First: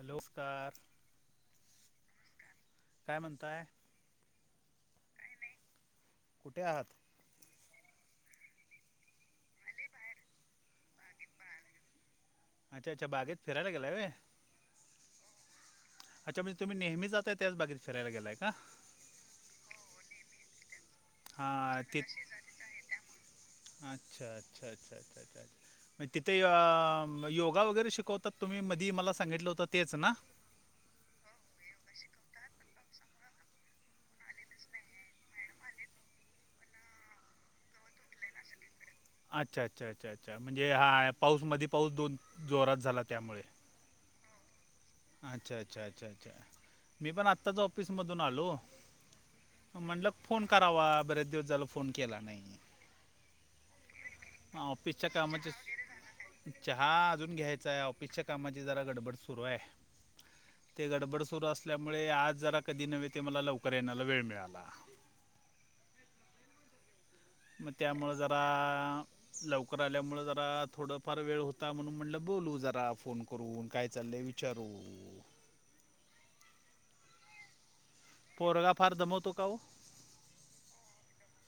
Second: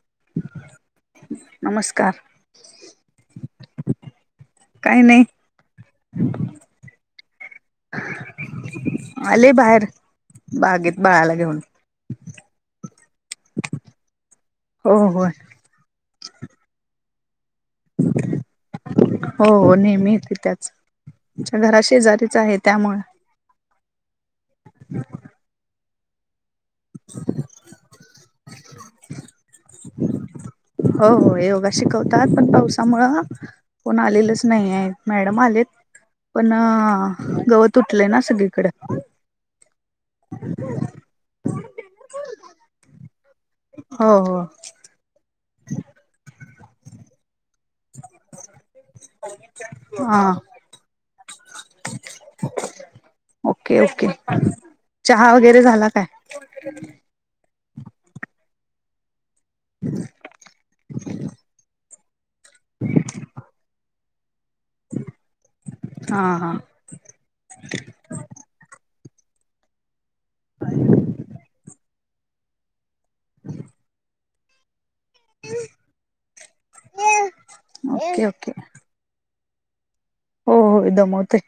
ह लोस्कार नमस्कार काय म्हणताय काही नाही कुठे आहात आले बाहेर बागेत बाळाला घेऊन अच्छा अ्छा बागेत फियलाेलाये हो हो अच्छाणजे तुम् नेहमी जात त्याचगेत फियला गेलाय का हो नेहमीेत त्याच हा आमच्या घरा ते शेजारीच आहे त्यामुळे अच्छा अच्छा अच्छा अच्छ अ्छ्छ तिथे योगा वगैरे शिकवतात तुम्ही मधी मला सांगितलं होतं तेच ना हो योगा शिकवतात पण पावसामुळं कोण आलेलच नाही आहे मॅडम आलेत पण गवत उटलंय ना सगळीकडे अच्छा अच्छा अच्छा अच्छा म्हणजे हा पाऊस मध पाऊस दोन जोरात झाला त्यामुळे हो हो अच्छा अच्छा अच्छा अच्छा मी पण आत्ताच ऑफिसमधून आलो म्हटलं हा फोन करावा बर्याच दिवस झाला फोन केला नाही ओके ओके ऑफिसच्या चहा कामाचे वगैरे झाला काय चहा अजून घ्यायचा आहे ऑफिसच्या कामाची जरा गडबड सुरू आहे हम् ते गडबड सुरू असल्यामुळे आज जरा कधी नव्हे ते मला लवकर येण्याला वेळ मिळाला हा हा मग त्यामुं जरा लवकर आल्यामुं जरा थोडफार वेळ होता म्हणून म्हणलं बोलू जरा फोन करून काय चाललंय विच चारू ओके ओके पोरगा फार दमवतोका हो होय दमवतय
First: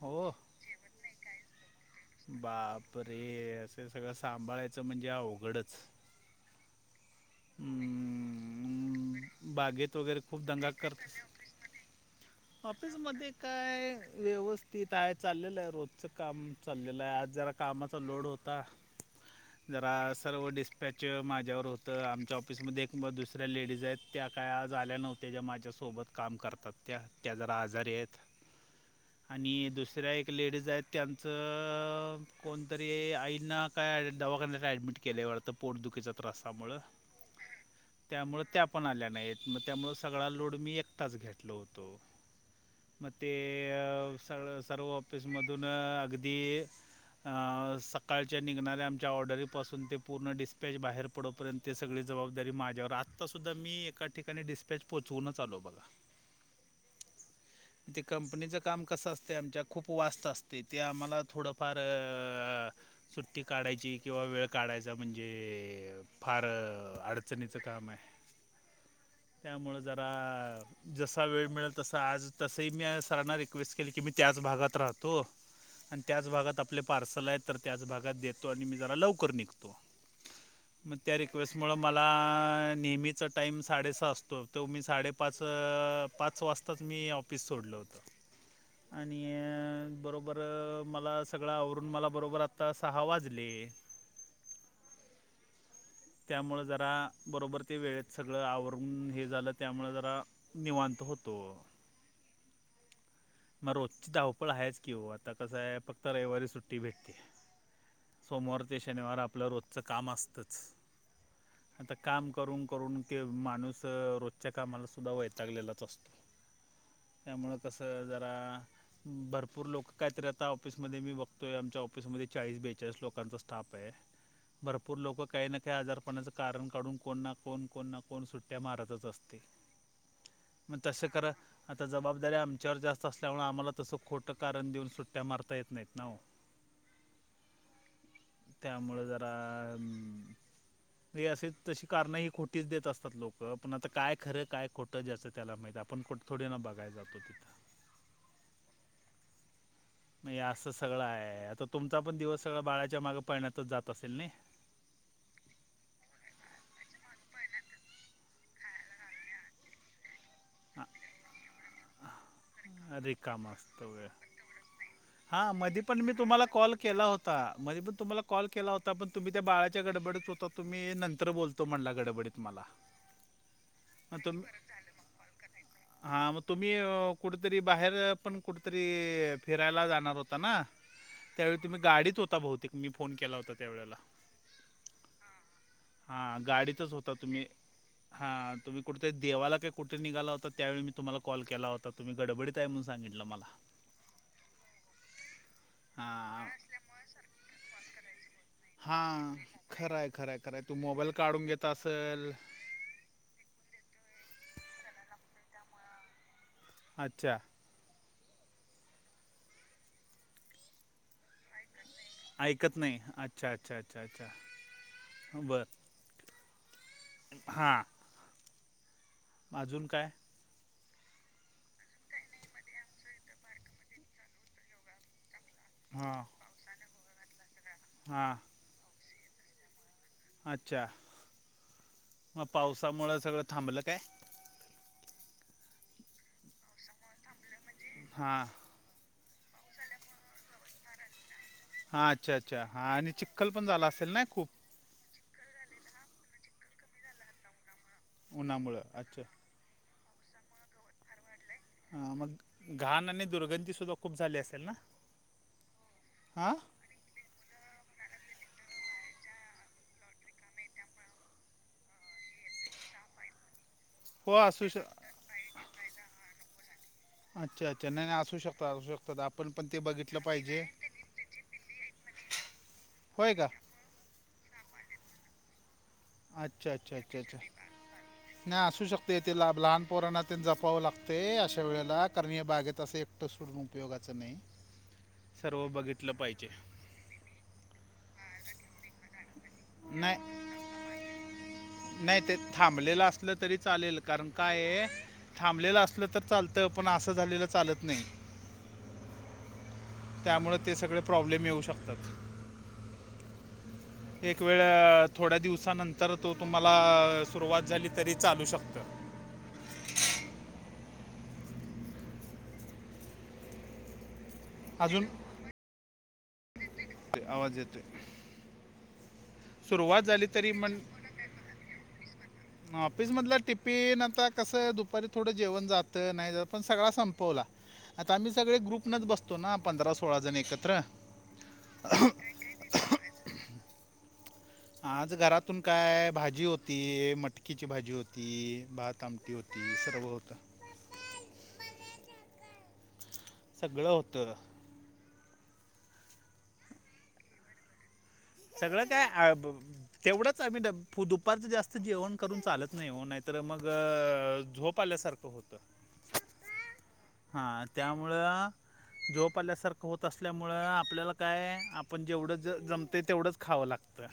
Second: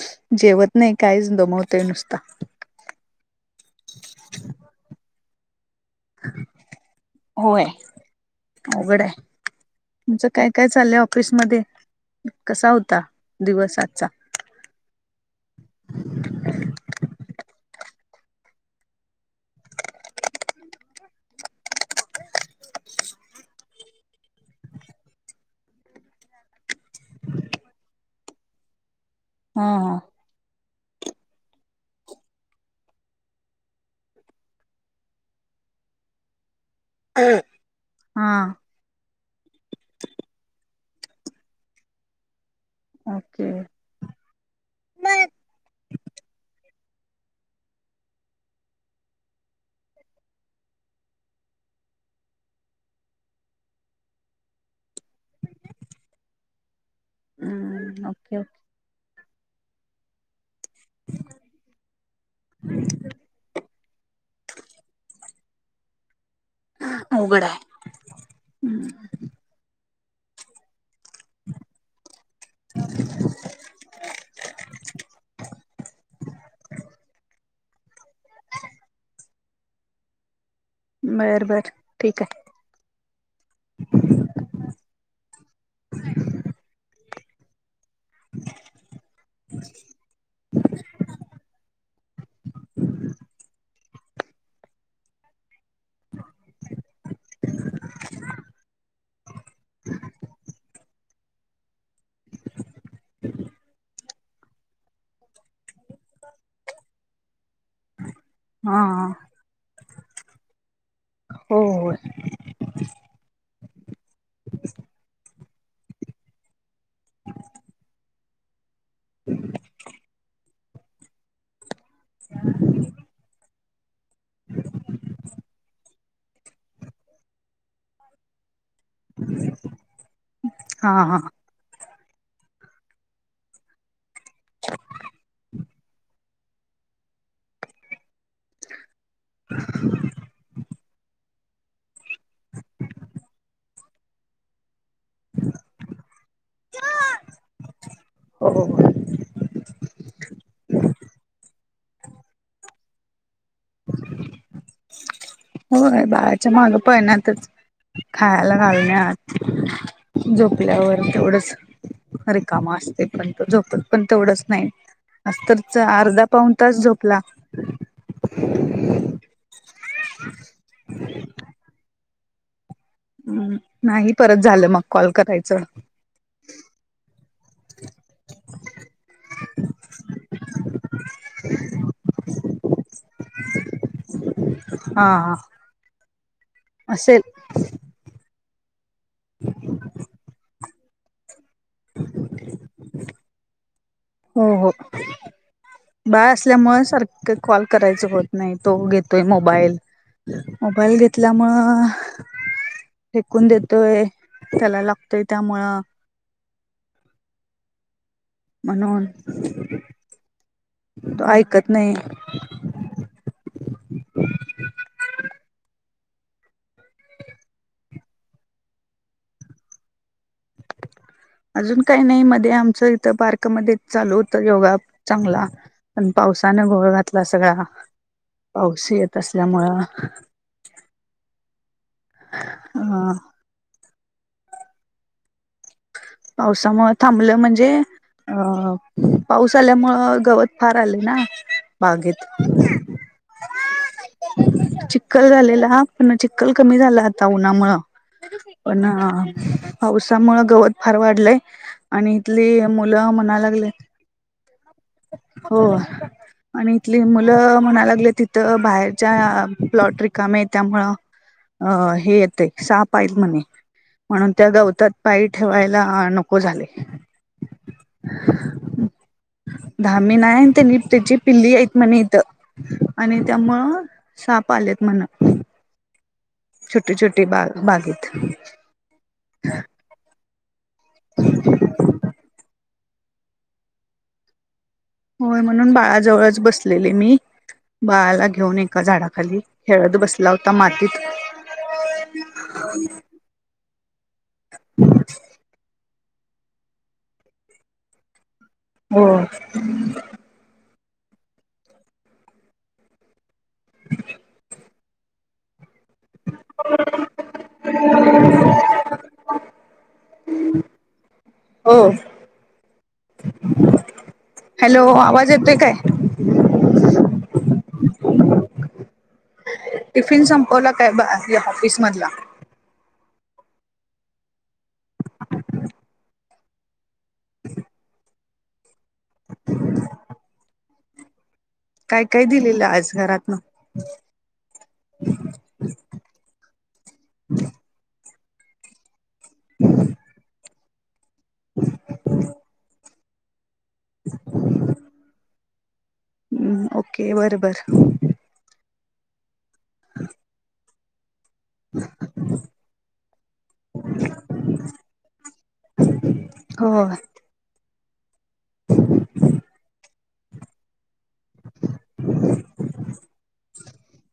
हो जेवत नाही काहीच दमवतय नुसता बाप रे असं सगळं सांभाळायचं म्हणजे अवघडच होय अघड आहे हम्म, बागेत वगैरे तुमचं खूप काय काय दंगा चाललंय करत ऑफिसमध्येध्ये कसा होता दिवस आजचा तिथ आहे चाललेलं आहे रोजचं काम चाललेलं आहे आज जरा कामाचा लोड होता जरा सर्व डिस्पॅच माझ्यावर होतं आमच्या ऑफिसमध्ये एक म दुसऱ्या लेडीज आहेत त्या काय आज आल्या नव्हत्या ज्या माझ्यासोबत काम करतात त्या त्या जरा आजारी आहेत हा आणि हा. दुसऱ्या एक लेडीज आहेत त्यां कोणतरी आईंना काय ॲ दवाखान्या काय ॲडमिट केल्यावरत पोटदुखीचा त्रासामुळे हा त्यामुळे त्या पण आल्या नाहीत मग त्यामुळ सगळा लोड मी एकताच घेतलो होतो मग ते ओके स सर्व ऑफिसमधून अगदी सकाळच्या निघणाऱ्या आमच्या ऑर्डरीपासून ते पूर्ण डिस्पॅच बाहेर पड डोपर्यंत ते सगळी जबाबदारी माझ्यावर आत्ता सुद्धा मी एका ठिकाणी डिस्पॅच पोहोवूनच आलो बघा ते हम्म ओके कंपनीच ओके. काम कस असत आमच्या खूप वास्त असते ते आम्हाला थोडंफार सुट्टी काढायची किंवा वेळ काढायचा म्हणजे फार अ अडचणीचं काम आहे त्यामुळं जरा जसा वेळ मिळेल तसा आज तसंही मी आज सरांना रिक्वेस्ट केली की मी त्याच भागात राहतो आणि त्याच भागात आपले पार्सल आहेत तर त्याच भागात देतो आणि मी जरा लवकर निघतो म त्या बर बर रिक्वेस्टमुळं मला.. ठीक आहे. नेहमी च टाईम साडेसहा असतो तो मी साडेपाच अ पाच वाजताच मी ऑफिस सोडलो होतं आणि अ बरोबर बरं मला सगळं आवरून मला बरोबर आत्ता सहा वाजले त्यामुळे जरा बरोबर ते वेळेत सगळं आवरून हे झालं त्यामुळ जरा निवांत होतो म रोजची धावपळ आहेच की ओ आता कसं आहे फक्त रविवारी सुट्टी भेटते सोमवार ते हा शनिवार आपलं रोजचं काम असतच हो आता होय. काम करून करून के माणूस अ रोजच्या कामाला सुद्धा वैतागलेलाच असतो त्यामुळं कसं जरा भरपूर लोक कायतरी आता ऑफिसमध्ये मी बघतोय आमच्या ऑफिसमध्ये चाळीस बेचाळीस लोकांचा स्टाफ आहे भरपूर लोक काही ना त्या आजारपणाचं कारण काढून कोणना कोण कोण ना कोण सुट्ट्या मारतच असतय मग हा तसं हा करा आता जबाबदारी आमच्यावर जास्त असल्यामूळ आम्हाला तसं खोटं कारण देऊन सुट्ट्या मारता येत नाहीत ना हो त्यामुळं जरा अम.. रे असे तशी कारणं ही खोटीच देत असतात लोकं पण आता काय खरं काय खोटं ज्याचं त्याला माहित आपण कुठ थोडीना ना बघाय जातो तिथं हो [inaudible] म हे असं सगळं आहे आता तुमचा पण दिवस सगळा बाळाच्या मागं पळण्यातच जात असेल नी होय बाळाच्या माग पण्याततच खायला घालन्यात झोपल्यावर तेवढंच रिकम हा, असतय पण तर झोपत पण तेवढंच नाही आज हा तर मधी पण मी अर्धा तुम्हाला पाऊन कॉल तास केला झोपला. होता मधी पण तुम्हाला कॉल केला होता पण तुम्ही त्या बाळाच्या गडबडीत होता तुम्ही नंतर बोलतो म्हणला गडबडीत मला हम् नाही परत झालं मग कॉल करायचं हा मग तुम्ही अ कुठेतरी बाहेर पण कुठतरी फिरायला जाणार होता ना त्यावेळी तुम्ही गाडीत होता बहुतेक मी फोन केला होता त्यावेळेला हा हा हा हा गाडीतच होता असेल तुम्ही हा तुम्ही कुठेतरी देवाला का काय कुठे निघाला होता त्यावेळी मी तुम्हाला कॉल केला होता आता तुम्ही गडबडीत आहे म्हणून सांगितला मला हो हो. बाळ हां, असल्यामुळे सारखं कॉल करायचं होत नाही तो घेतोय हां. मोबाईल खरं आहे, खरं आहे, खरं आहे. तू मोबाईल काढून घेत घेतल्यामूळ असेल. फेकून देतोय त्याला लागतोय त्यामुळं अच्छा म्हणून तो ऐकत नाही. ऐकत नाही अच्छा-अच्छा-अच्छा-अच्छा हा बर हा अजून काय अजून काही नाही मध्ये आमचं इथं पार्कमध्ये चालू होत योगा चांगला पण हां, पावसाने घोळ घातला सगळा हां. पाऊस येत असल्यामुळं अच्छा म अ पावसामुळं सगळं थांबलं काय? पावसामुळे थांबलं म्हणजे हां अ पाऊस आल्यामुळं गवत फार आलं ना. हा, बागेत अच्छा अच्छा! हा आणि चिखल पण झाला असेल ना खूप. चिखल झालेला, पण चिखल कमी झालाय आता उन्हामुळं उन्हामुळं पण अच्छा पावसामुळ गवत फार वाढलंय हां आणि इथली मग घाण मुलं आणि म्हणा लागल्यांत दुर्गंधीसुद्धा खूप झाली असेल ना हो हां आणि इथली मुलं म्हणा लागलेत तिथं बाहेरच्या प्लॉट रिकामे त्यामुळ अ हे येतय साप आहेत म्हणे म्हणून हो त्या असू श गवतात पाय ठेवायला नको झालय अच्छा अच्छा! नाही नाही असू शकतात असू शकतात, आपण पण ते धामी बघितलं नाही पाहिजे. त्यांनी त्याची पिल्ली हायत म्हणे इथं, आणि होय का त्यामुळं साप आलेत म्हण. अच्छा छोटी अच्छा अच्छा छोटी अच्छा! बाग बागेत नाही असू शकत. ते तिला लहान पोरांना जपाव लागतयं, अशा वेळेला कारण हे बागेत असे तसं सोडून उपयोगाचं नाही. होय, सर्व म्हणून बाळा बघितलं जवळच पाहिजे बसले. मी बाळाला घेऊन एका झाडाखाली खेळत नाही बसला होता मातीत. नाही ते थांबलेलं असलं तरी, चालेल कारण काय ये थांबलेलं असलं तर चालतं, पण असं झालेलं चालत नाही. होय. त्यामुळे ते सगळे प्रॉब्लेम येऊ शकतात. [unintelligible] एक वेळ थोड्या दिवसा नंतर तो तुम्हाला सुरुवात झाली तरी चालू शकत. हो. हॅलो! आवाज येतोय काय? ते आवाज येतोय. सुरुवात टिफिन झाली तरी संपवला काय आ या ऑफिस मधला. ऑफिस मधलं टिपिन, आता कसं दुपारी थोडं जेवण जात नाही जात, पण सगळा संप संपवला. आता आम्ही सगळे ग्रुपनंच बसतो ना, पंधरा सोळाजण एकत्र. काय काय दिलेलं आज घरातन? आज घरातून काय भाजी होती. मटकीची भाजी होती. भात आमटी होती, सर्व होतं. [inaudible] सगळं होतं. ओके, बर बर. सगळं काय आ ब तेवढंच आमी डब फू दुपारचं जास्त जेवण करून चालत नाही ओ, नाहीतर मग झोप आल्यासारखं होत. [inaudible] हो. हा त्यामुळं झोप आल्यासारखं हो तसल्यामुळं, आपल्याला काय आपण जेवढं ज जम ते तेवढंच खावं लागतं.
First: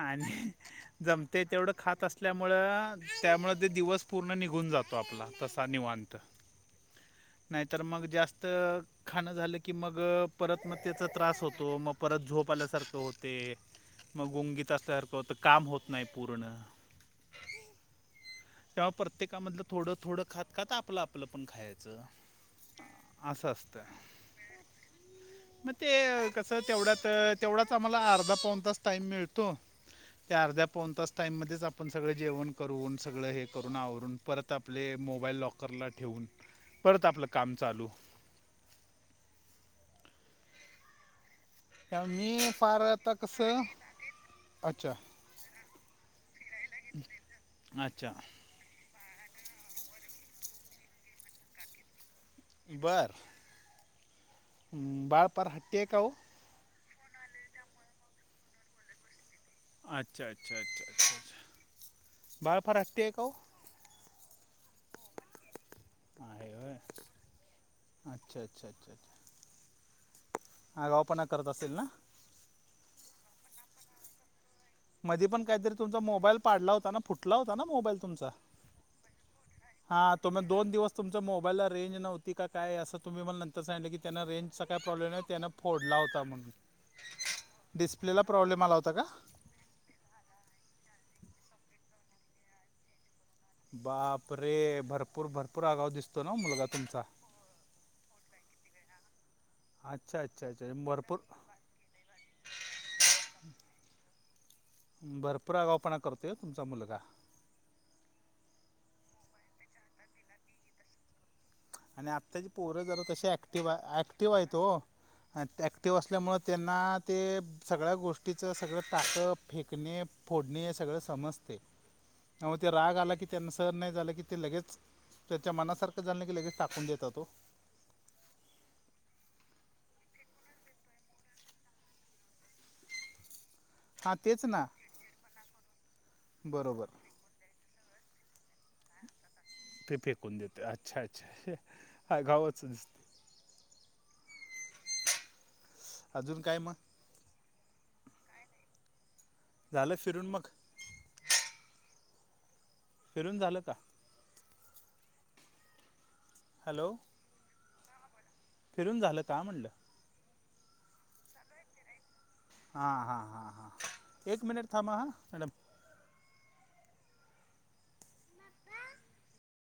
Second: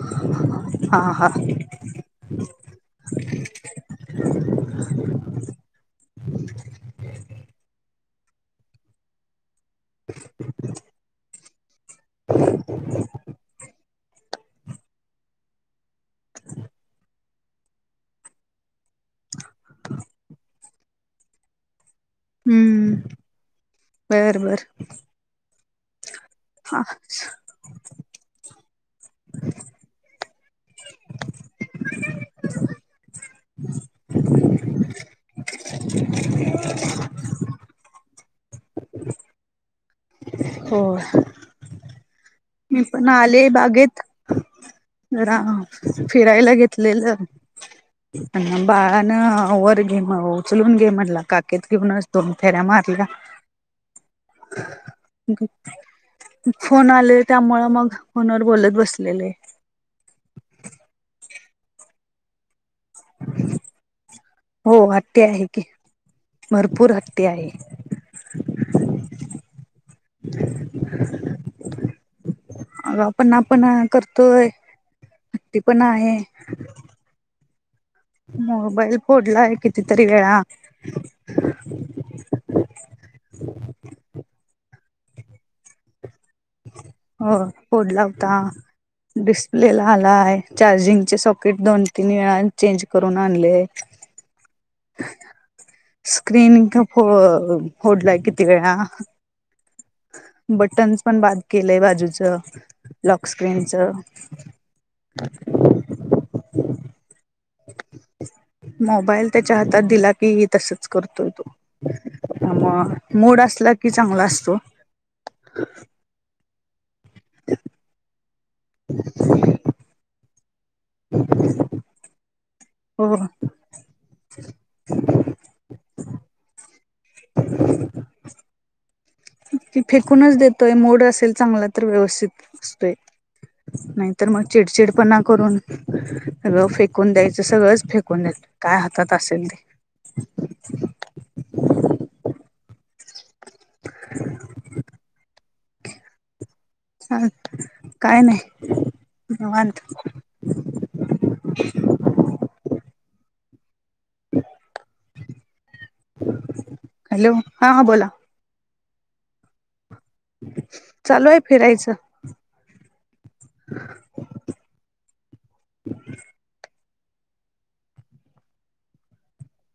आणि हा हा जमतय तेवढं खात असल्यामुळं, त्यामुळे तो दिवस पूर्ण निघून जातो, आपला तसा निवांत. नाहीतर मग, जास्त खाण झाल की मग परत म त्याचा त्रास होतो. मग परत झोप आल्यासारखं होते. मग गुंगीत असल्यासारखं होत. काम होत नाही पूर्ण. तेव्हा प्रत्येकामधलं थोडं थोडं खात खात, आपलं आपलं पण खायचं. हम्म, असं असतं बरं बरं. मग ते कसं तेवढ्यात तेवढाच आम्हाला अर्धा पाऊन तास टाईम मिळतो. त्या अर्ध्या पाोण तास टाईममध्येध्येच आपण सगळे जेवण करून सगळं हे करून आवरून परत आपले मोबाईल लॉकरला ठेवून परत आपलं काम चालू हो च म पार मी पण तकस आले बागेत जरा फिरायला घेतलेलं अच्छा बाळान वर घे म्ह- उचलून घे म्हणला, काकेत घेऊनच दोन फेऱ्या मारल्या. बर हम्म, बाळ फार हट्टी आहे का हो फोन आले त्यामुळं, मग फोनवर बोलत बसलेले. अच्छा अच्छा अच्छा अच्छा अच्छा! बाळ फार हट्टी आहे का ओ? हो, हट्टी आहे की. ह आहे भरपूर हट्टी आहे अच्छा अच्छा अच्छा अ्छ हा गा पणा करत असेल ना अग पण आपण करतोय मध्येी पण हट्टी काहीतरी तुमचा आहे मोबाईल पाडला होता फुटला होता ना मोबाईल द मोबाईल फोडलाय कितीतरी वेळा रेंज नव्हती काय असं तुम्ही मला नंतर सांगलं की त्यांना रेंजचा काय प्रॉब्लेम आहे त्याना फोडला होता म्हणून हो होडला डिस्प्लेला प्रॉब्लेम आला होता का होतास लेला आला आहे चार्जिंगचे सॉकेट दोन तीन वेळा चेंज करून आणले बाप रे भरपूर भरपूर आगाव दिसतो ना मुलगा स्क्रीन का तुमचा होडला किती वेळा अच्छा अच्छा अच्छा इमबरपूर केलेय बाजूचं लक स्क्रीनचं भरपूर आगापणा करतो आहे तुमचा मुलगा मोबाईल त्याच्या हातात दिला की तसच करतोय तो आणि आत्ताची पोरं त्यामुळं जरा तशी मूड ऍक्टिव्ह असला की चांगला ऍक्टिव्ह आहेत असतो तो ऍक्टिव्ह अस असल्यामुळे त्यांना ते सगळ्या गोष्टीचं सगळं टाकं फेकणे फोडणे [inaudible] हो सर नाही झालं की ते लगेच त्याच्या मनासारखं झालं नाही की लगेच टाकून देत तो की फेकूनच देतोय मोड असेल चांगला तर व्यवस्थित असतोय हां नाहीतर मग तेच ना चिडचिडपणा करून सगळ बरोबर फेकून द्यायचं सगळंच फेक को काय हातात असेल ते ते पे करून देते अच्छा अच्छाछ हा गावांच अजून काय मग चा काय नाही वात झालं फिरून मग फिरून झालं का [inaudible] हॅलो हॅलो हां हां बोला फिरून झालं का म्हणलं चालू आहे फिरायचं हां हां हां हां एक मिनट थ म मॅडम